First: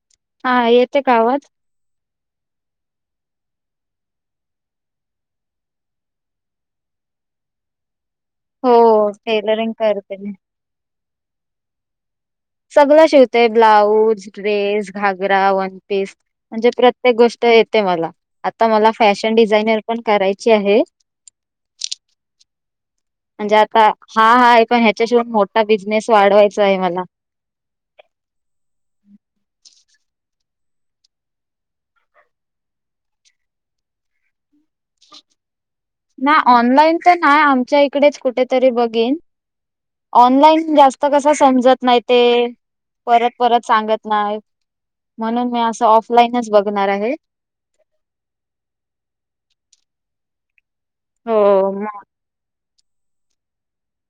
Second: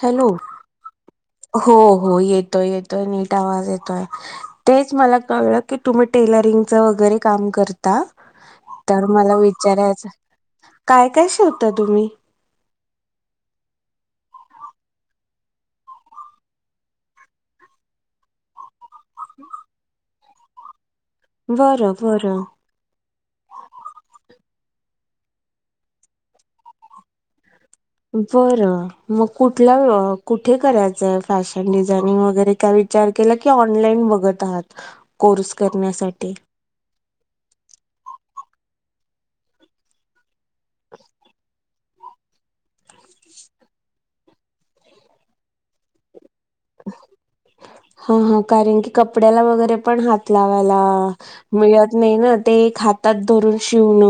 Hello! हा येते का आवाज? हो हो येतोय येतोयं. येत तेच मला कळ की तुम्ही टेलरिंग वगैरे काम करता? हो तर मला टेलरिंग विचारायचं, करते मी. काय काय शिवता तुम्ही? सगळ शिवते. ब्लाऊज, ड्रेस, घागरा, वनपीस म्हणजे, प्रत्येक गोष्ट तर येते मला आता मला फॅशन डिझायनर पण करायची आहे. बरं बरं. म्हणजे आता हा हा आहे. पण ह्याच्या शी पण मोठा बिजनेस वाढवायचा आहे. मला. बरं मग कुठला कुठ? कुठे करायचंय फॅशन डिझायनिंग वगैरे, काय विचार केला की, ऑनलाईन बघत आहात. कोर्स ना करण्यासाठी ऑनलाईन तर नाही, आमच्या इकडेच कुठेतरी बघेन. ऑनलाईन जास्त कसा समजत नाही, ते परत परत सांगत नाही. म्हणून मी असं ऑनलाईन हा हा कारण, की कपड्याला वगैरे पण हात लावायला. हो म मिळत नाही, ना ते हातात धरून शिवण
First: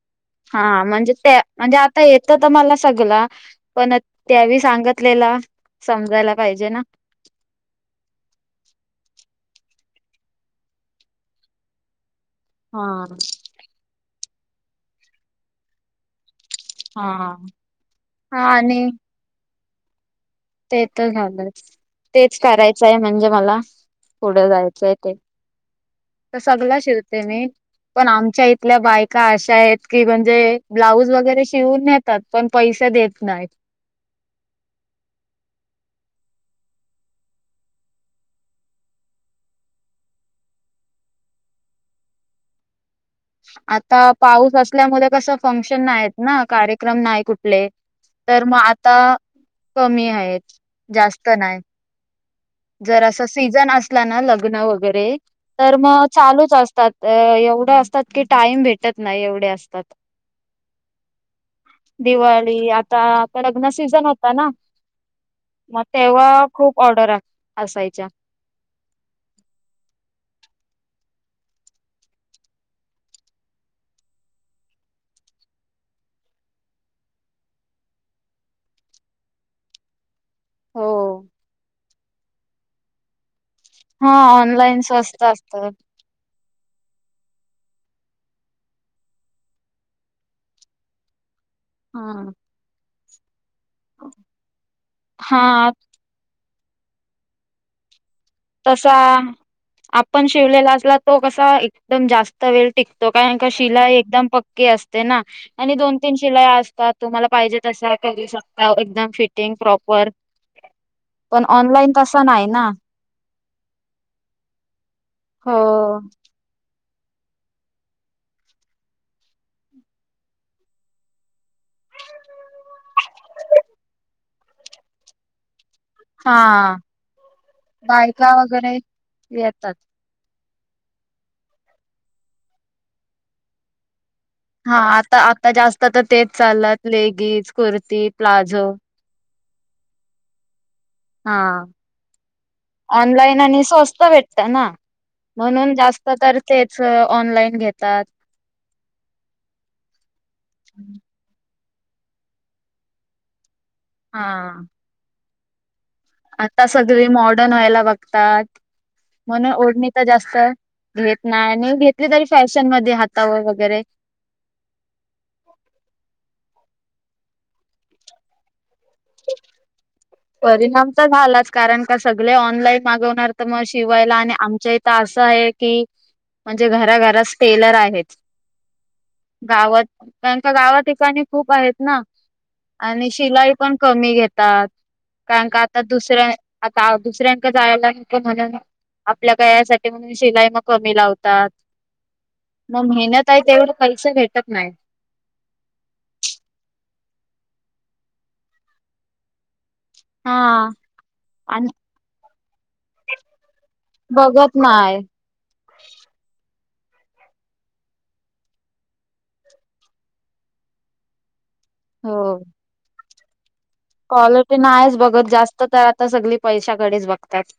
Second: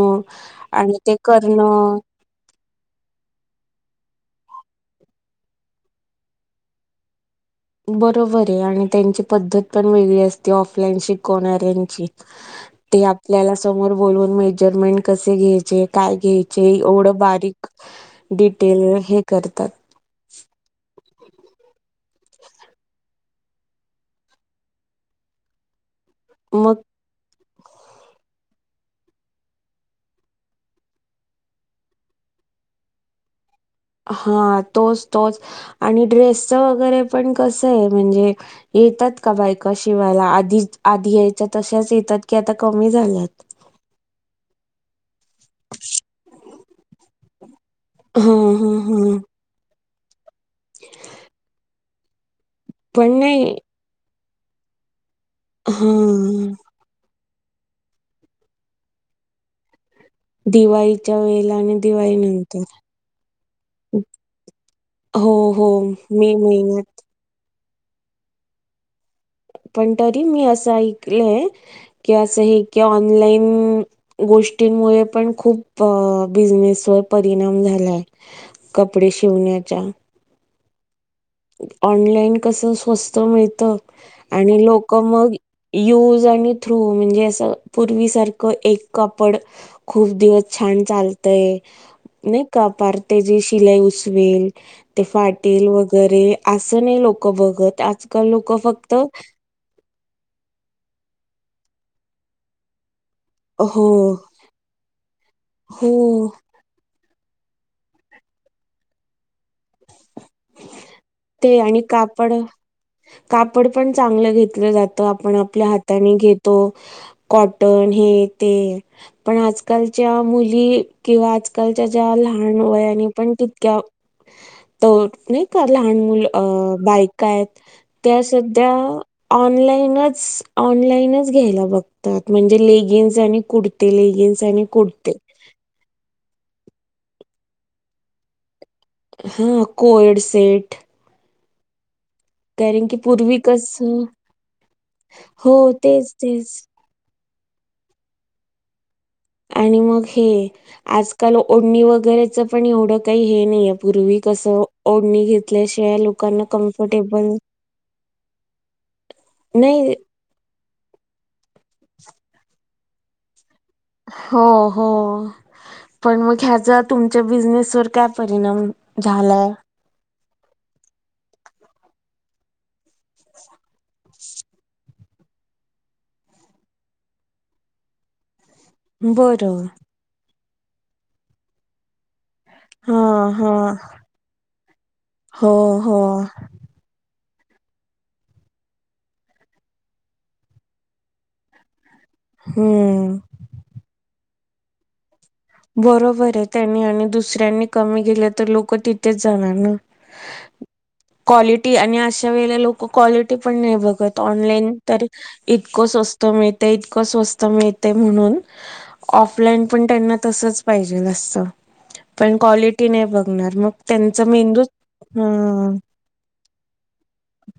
हा म्हणजे, ते म्हणजे आता येतं तर मला सगला पण त्यावी सांगतलेला समजायला पाहिजे ना. बरोबर आहे. आणि त्यांची पद्धत पण वेगळी असते. ऑफलाईन शिकवणाऱ्यांची. ते हा आपल्याला समोर बोलून मेजरमेंट कसे घ्यायचे काय घ्यायचे? एवढं हा. बारीक हा डिटेल आणि हे करतात. ते तर झालं तेच करायचंय म्हणजे, मला पुढं जायचंय ते तर मग सगळं शिवते. मी पण आमच्या इथं आपल्या बायका अशा आहेत, की म्हणजे ब्लाऊज वगैरे शिवून नेतात. पण पैसे देत नाहीत. हा तोच तोच आणि ड्रेसच वगैरे पण कस आहे म्हणजे येतात का बायका शिवायला आधी आधी यायच्या तशाच येतात, की आता कमी झाल्यात. आता पाऊस असल्यामुळे कस फंक्शन नाहित ना कार्यक्रम नाही कुठलं? हा तर मग हा आता. हा कमी आहेत जास्त नाही, जर पण अस नाही सीझन असला ना वगैरे तर हा मग चालूचं आसतात. तर एवढं असतात. की टाईम भेटत नाही, एवढे आसतात. दिवाळीच्या वेळेला आणि नंतर दिवाळी आता आता लग्न सीझन होत ना. हो हो मग मे तेव्हा महिन्यात खूप ऑर्डर असायच्या. पण तरी मी असं ऐकलंय की अस हे क ऑनलाईन गोष्टीमुळे पण खूप बिझनेस परिणाम झालाय कपडे शिवाय [unintelligible] हो. ऑनलाईन कस स्वस्त मिळत. हा आणि ऑनलाईन लोक स्वस्त मग असत यूज आणि थ्रू म्हणजे अस पूर्वीसारखं एक कापड खूप दिवस छान चालत. ते हा नाही, का पार ते जे शिलाई उसवेल ते फाटेल हा वर असे, असं नाही लोक बघत आजकाल लोक फक्त पण शिवलेला असला, तो कसा एकदम जास्त वेळ टिक त काय का हो शिलाई एकदम पक्की असते, ना आणि हो दोन तीन शिलाई असतात. तुम्हाला पाहिजे, तसं करू शकता. एकदम फिटिंग प्रॉपर पण ते आणि ऑनलाईन तसं कापड नाही ना कापड पण चांगलं घेतलं जातं. आपण हो आपल्या हाताने घेतो. कॉटन हे ते पण आजकालच्या मुली किंवा आजकालच्या ज्या लहान वयाने पण तितक्या नाही का लहान मुल हा बायका आहेत. त्या बायका सध्या वगैरे येतात ऑनलाईनच ऑनलाईनचं घ्यायला बघतात म्हणजे लेगिन्स आणि कुर्ती लेगिन्स आणि हा कुडते आता आता जास्त तर तेच चाल्यात लेगीस कुर्ती, प्लाझो हा कोयड सेट हा. कारण की पूर्वी ऑनलाईन आणि स्वस्त कसं भेटत ना हो म्हणून जास्त तेच तर तेच तेचं ऑनलाइन घेतात. आणि मग हे आजकाल ओढणी वगरेच पण एवढं काही हे नाइ पूर्वी हा कसं ओढणी घेतल्या शि आता सगळी मॉडर्न व्हायला बघतात म्हणून ओढणी नाही त जास्त घेत नाई घेतली तरी फॅशन मध्ये हातावर वग हो हो पण मग हेच्यात तुमच्या बिझनेस वर काय परिणाम झालाय? परिणाम तर झालाचं कारण का सगळे ऑनलाईन मागवणार तर मग शिवायला आणि आमच्या इथं असाय की म्हणजे घरा घरास टेलर आहेत. बरं गावात तेच्या गावात ठिकाणी खूप आहेत ना हा आणि शिलाई हा कमी घेतात कारण हो का आता हो दुसऱ्या आता दुसऱ्या का जायला नको म्हणून आपल्या का या साठी म्हणून शिलाई म कमी लावतात. म हम्म मेहनत हाय तेवढं पैसे भेटत नाइत. बरोबरहें त्यांनी आणि दुसऱ्यांनी कमी केेले तर लोक तिथेचं जाणार ना. हा. क्वालिटी आणि अशा वेळेला लोक क्वालिटी पण नाइ बघत ऑनलाईन तर इतक स्वस्त मिळतंय इतकं स्वस्त मिळतंय म्हणून, ऑफलाईन पन त्यांना तसच पाहिजे नस्स पण हो क्वालिटी नाही बघणार मग त्यांचा क्वालिटी मेंदूच नाहीच बघत जास्त हा तर आता सगळी पैशाकडेच बघतात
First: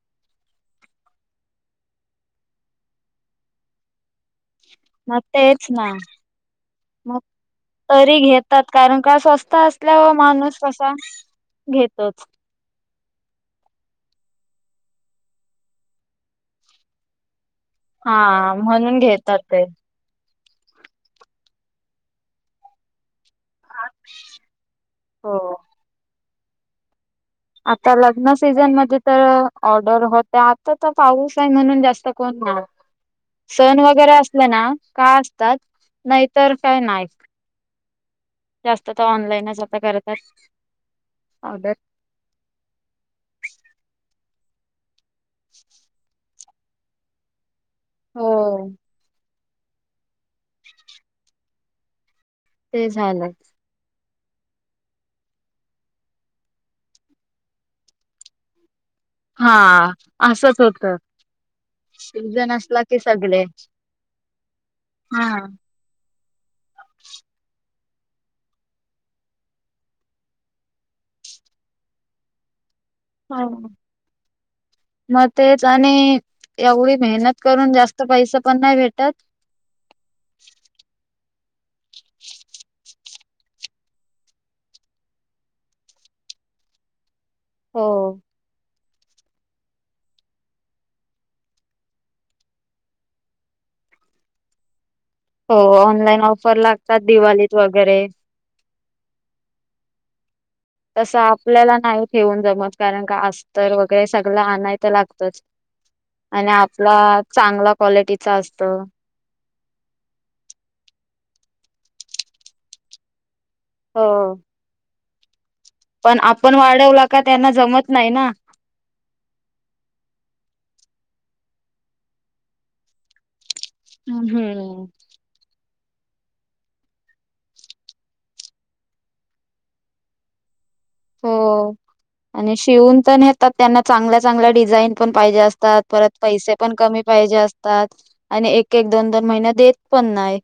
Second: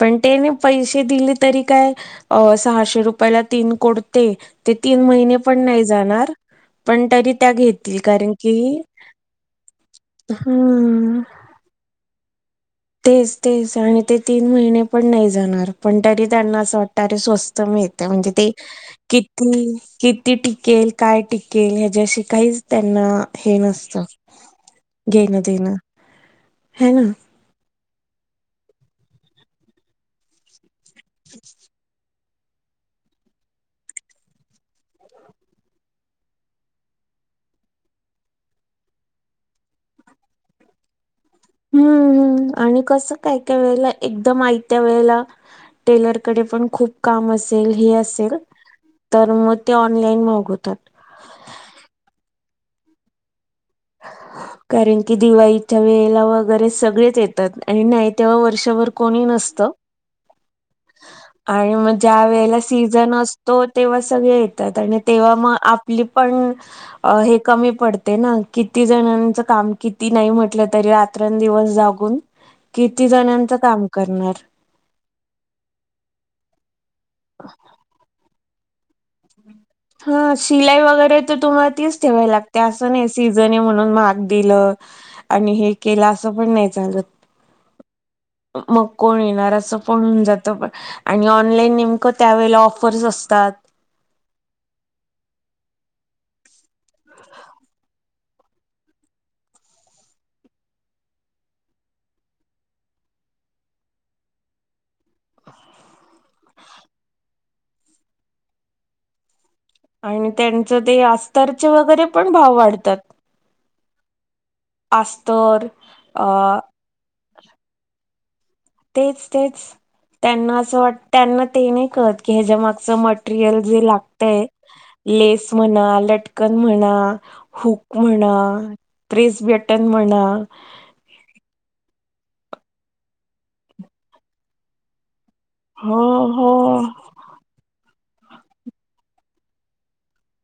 पण त्याने पैसे दिले तरी काय अं सहाशे रुपयाला तीन कोड ते ते तीन महिने पण तेच नाही ना जाणार पण मग तरी त्या घेतील तरी कारण की घेतात कारण का स्वस्त असल्यावर माणूस कसा हा घेतोच तेच तेच आणि ते तीन महिने पण नाही जाणार पण तरी त्यांना असं वाटतं अरे स्वस्त कमी त्या म्हणजे ते हा म्हणून घेतात ते किती की ती टिकेल काय टिकेल ह्याच्याशी काहीच त्यांना हे नसत हो घेणं देणं ह ना आता लग्न सीझन मध्ये तर ऑर्डर होत आता तर पाऊस आहे म्हणून जास्त कोण सण वगैरे असले ना, का असतात नाहीतर काय नाय जास्त तर ऑनलाईनच आता करतात ऑर्डर हम्मम् आणि कस काय काय वेळेला एकदम आयत्या वेळेला टेलर कडे पण खूप काम असेल हे असेल हो तर मग ते ऑनलाईन मागवतात ते झालंच ह कारण की दिवाळीच्या वेळेला वगैरे सगळेच येतात आणि नाही तेव्हा वर्षभर कुणी हा नसतं. असंच होत आणि मग ज्या सीझन वेळेला असला की सिझन सगळे असतो तेव्हा सगळे येतात तेव्हा हा मग आपली पण अं हे कमी पडते ना किती जणांच काम किती नाही म्हटलं तरी रात्रंदिवस जागून किती जणांचं काम करणार मग तेच आणि एवढी मेहनत करून जास्त पैसा पण नाही भेटत हा शिलाई वगैरे तुम्हाला तीच ठेवावी लागते असा नाय सिझन आहे म्हणून महाग दिला आणि हे केला असा पण नाही चालत हो मग कोण येणार असं पण होऊन जातं पण आणि ऑनलाईन नेमकं त्यावेेळेला ऑफर्स असतात. [inaudible] हो ऑनलाईन ऑफर लागतात दिवाळीत वगैरे तसं आपल्याला नाही ठेवून जमत कारण का अस्तर वगैरे सगळ आणाय तर लागतच आणि आपला चांगला क्वालिटीचा असत आणि त्यांचं ते अस्तरचे वगैरे पण भाव वाढतात. हो. अस्तर पण अ आपण वाढवला का त्यांना जमत नाही ना. तेच तेच त्यांना असं वाटत त्यांना ते नाही करत की ह्याच्या माग मटेरियल जे लागतंय, हम्म लेस म्हणा लटकन म्हणा, हूक म्हणा, प्रेस बटन म्हणा, हो आणि शिवून पण येतात त्यांना चांगल्या चांगल्या डिझाईन पण पाहिजे असतात, हो परत हो पैसे पन कमी पाहिजे असतात. आणि एकेक दोन दोन महिन्यात देत पण नाही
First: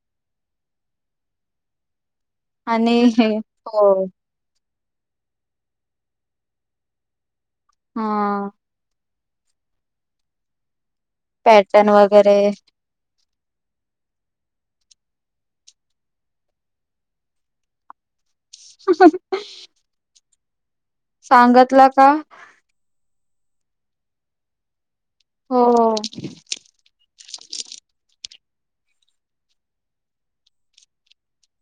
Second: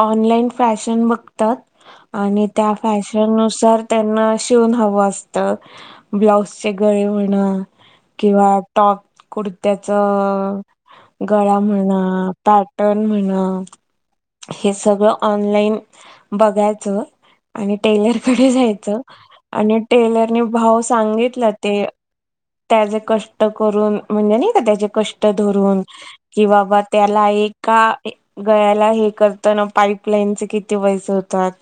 ऑनलाइन फॅशन बघतात आणि त्या आणि हे फॅशन नुसार हो त्यांना शिवून हवं असतं. ब्लाउज चे गळे म्हणा, हा किंवा टॉप कुडत्याच गळा पॅटर्न म्हणा, वगैरे पॅटर्न म्हणा हे सगळं ऑनलाइन बघायचं आणि टेलर कडे जायचं आणि टेलर ने भाव सा सांगितलं ते सांगतला का त्याच्या कष्ट करून म्हणलं नाइ का त्याचे कष्ट धरून हो कि बात त्याला एका गळ्याला हे करताना पाईपलाईनचे किती पैसे होतात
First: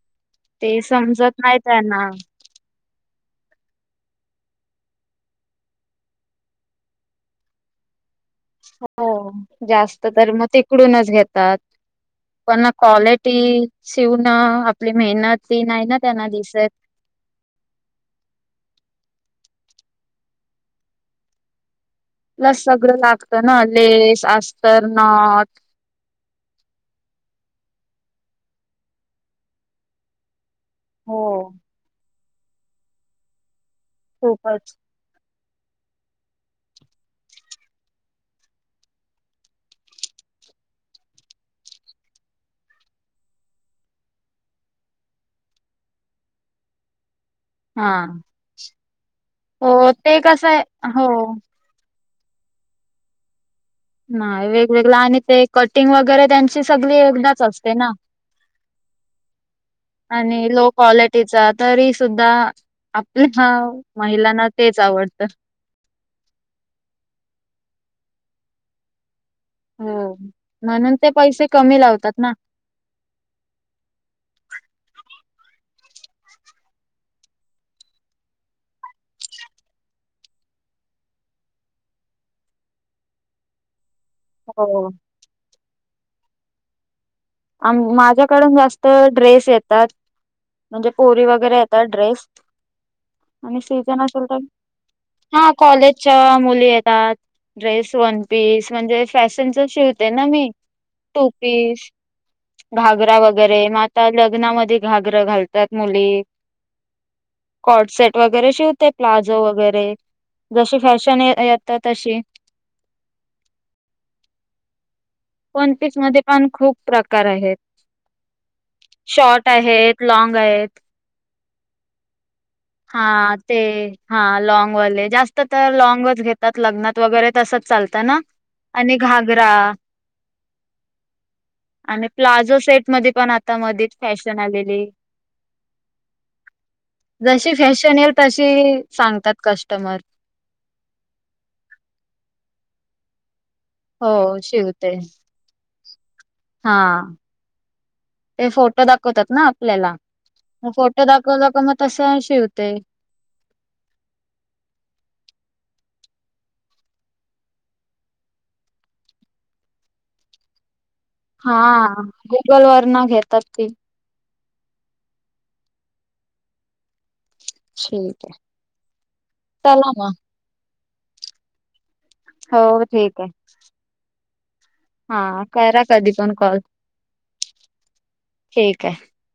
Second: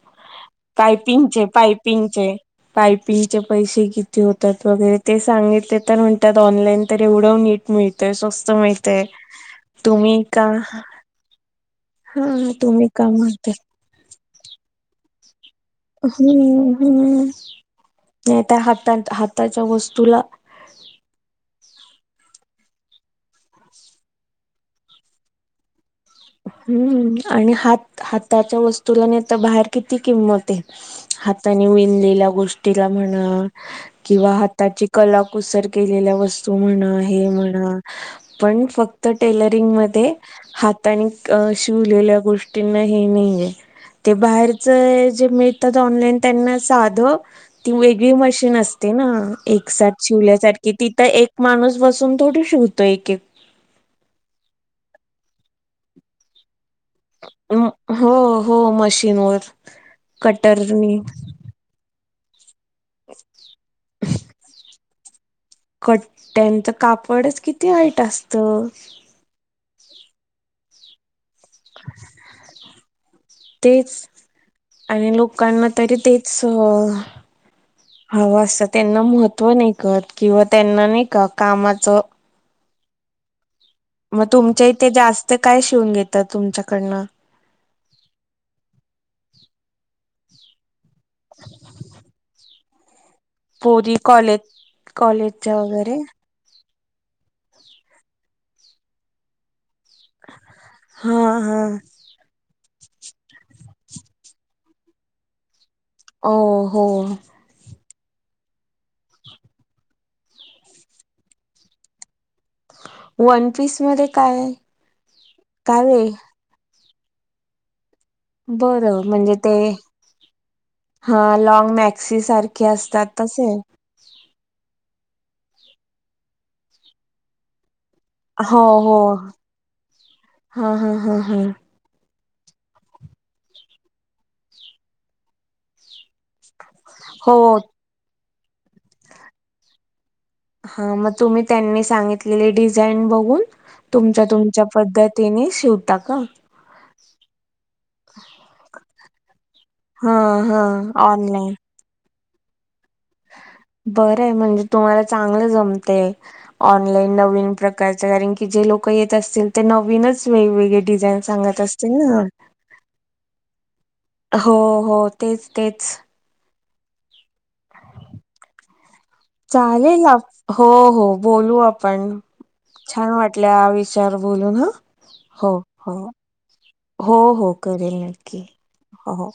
ते समजत पायपिंगचे नाही त्यांना पायपिंगचे पायपिंगचे पैसे किती होतात वगरे ते सांगितले तर म्हणतात ऑनलाईन तर एवढं नीट मिळते सौस हो जास्त तर म तिकडूनचं घेतात. हा पण तुम्ही का क्वालिटी म्हणता शिवूनं आपली मेहनत ती नाही ना त्यांना दिसत. हम्म हम्म [unintelligible] त्याच्या वस्तूला लस सगळं लागतना लेस, अस्तर, नाथ हम्म आणि हात हातांच्या वस्तूला नि आता बाहेर किती किंमते. हो हाताने विणलेल्या गोष्टीला म्हणा किंवा खूपच हाताची कला कुसर केलेल्या वस्तू म्हणा हे म्हणा पण फक्त टेलरिंग मध्ये हातने अं शिवलेल्या गोष्टींना हे नाहीये ते बाहेरचं जे मिळतात ऑनलाईन त्यांना साध ती हा वेगळी मशीन असते ना एक हो साथ ते कसं शिवल्यासारखी आहे तिथं एक हो. माणूस बसून थोडशी हुतो एक एक नाइ वेगवेगळ आणि ते कटिंग वगरे त्यां सगळे एकदाचं अं, असते ना. हो हो मशीनवर आणि लो कटरनी क्वालिटीचा तरी सुद्धा आपल्या हा महिलांना तेच आवडतं कट्ट्यांच कापडचं किती वाईट असत. हो म्हणून ते पैसे कमी लावतात ना तेच आणि लोक कांना तरी तेच हवं असं त्यांना महत्व नाइ कर किंवा त्यांना नाइ का कामाचं म तुमच्या हो. इथे जास्त काय शिवून घेतात तुमच्याकडनं आ म माझ्याकडूनं जास्त ड्रेस येतात. म्हणजे पोरी वगरे येतात ड्रेस आणि पोरी सीझन असेल तर कॉलेज हा कॉलेजच्या वगैरे कॉलेजच्या मुली आहेत ड्रेस वन पीस म्हणजे फॅशनच श ना मी हा टू हा पीस घागरा वगैरे मग आता लग्नामध्ये घागर घालतो मु ओ हो वगैरे शिवते प्लाझो वगैरे जशी फॅशन येत तशी वनपीस मध्ये काय आहे पनपीस मध्ये पण खूप प्रकार आहेत बर म्हणजे शॉर्ट ते आहेत लॉंग आहेत ह लंग मॅक्सी स हा ते हा लॉगवाले जास्त तर लँंगच घेतात लग्नात वगैरे तसंच चालत ना हो आणि हो घागरा हा हा हा हा आणि प्लाझो सेट मध्ये पण आता मध्येच फॅशन आलेले ह जशी फॅशनल हा मग तुम्ही त्यांनी सांगितले बघून हो तुमच्या तुमच्या शिवते पद्धतीने शिवता का हा ते फोटो दाखवतात ना आपल्याला हा हा मग फोटो दाखव दाखव मग तसं शिवते ह बर म्हणजे तुम्हाला चांगलं जमते ऑनलाईन नवीन प्रकारच कारण की ज लोक येत असतील ते नवीनच वेगवेगळे डिझाईन हा सांगत असतील ना गुगल वर न घेतात ती हो हो तेच तेच, ठीक आहे चला चालेल मग हो हो बोलू आपण हो छान ठीक आहे. वाटल्या ह विचार बोलून ह हा हो करा हो कधी पण कॉल हो हो करेल नक्की ठीक आहे. हो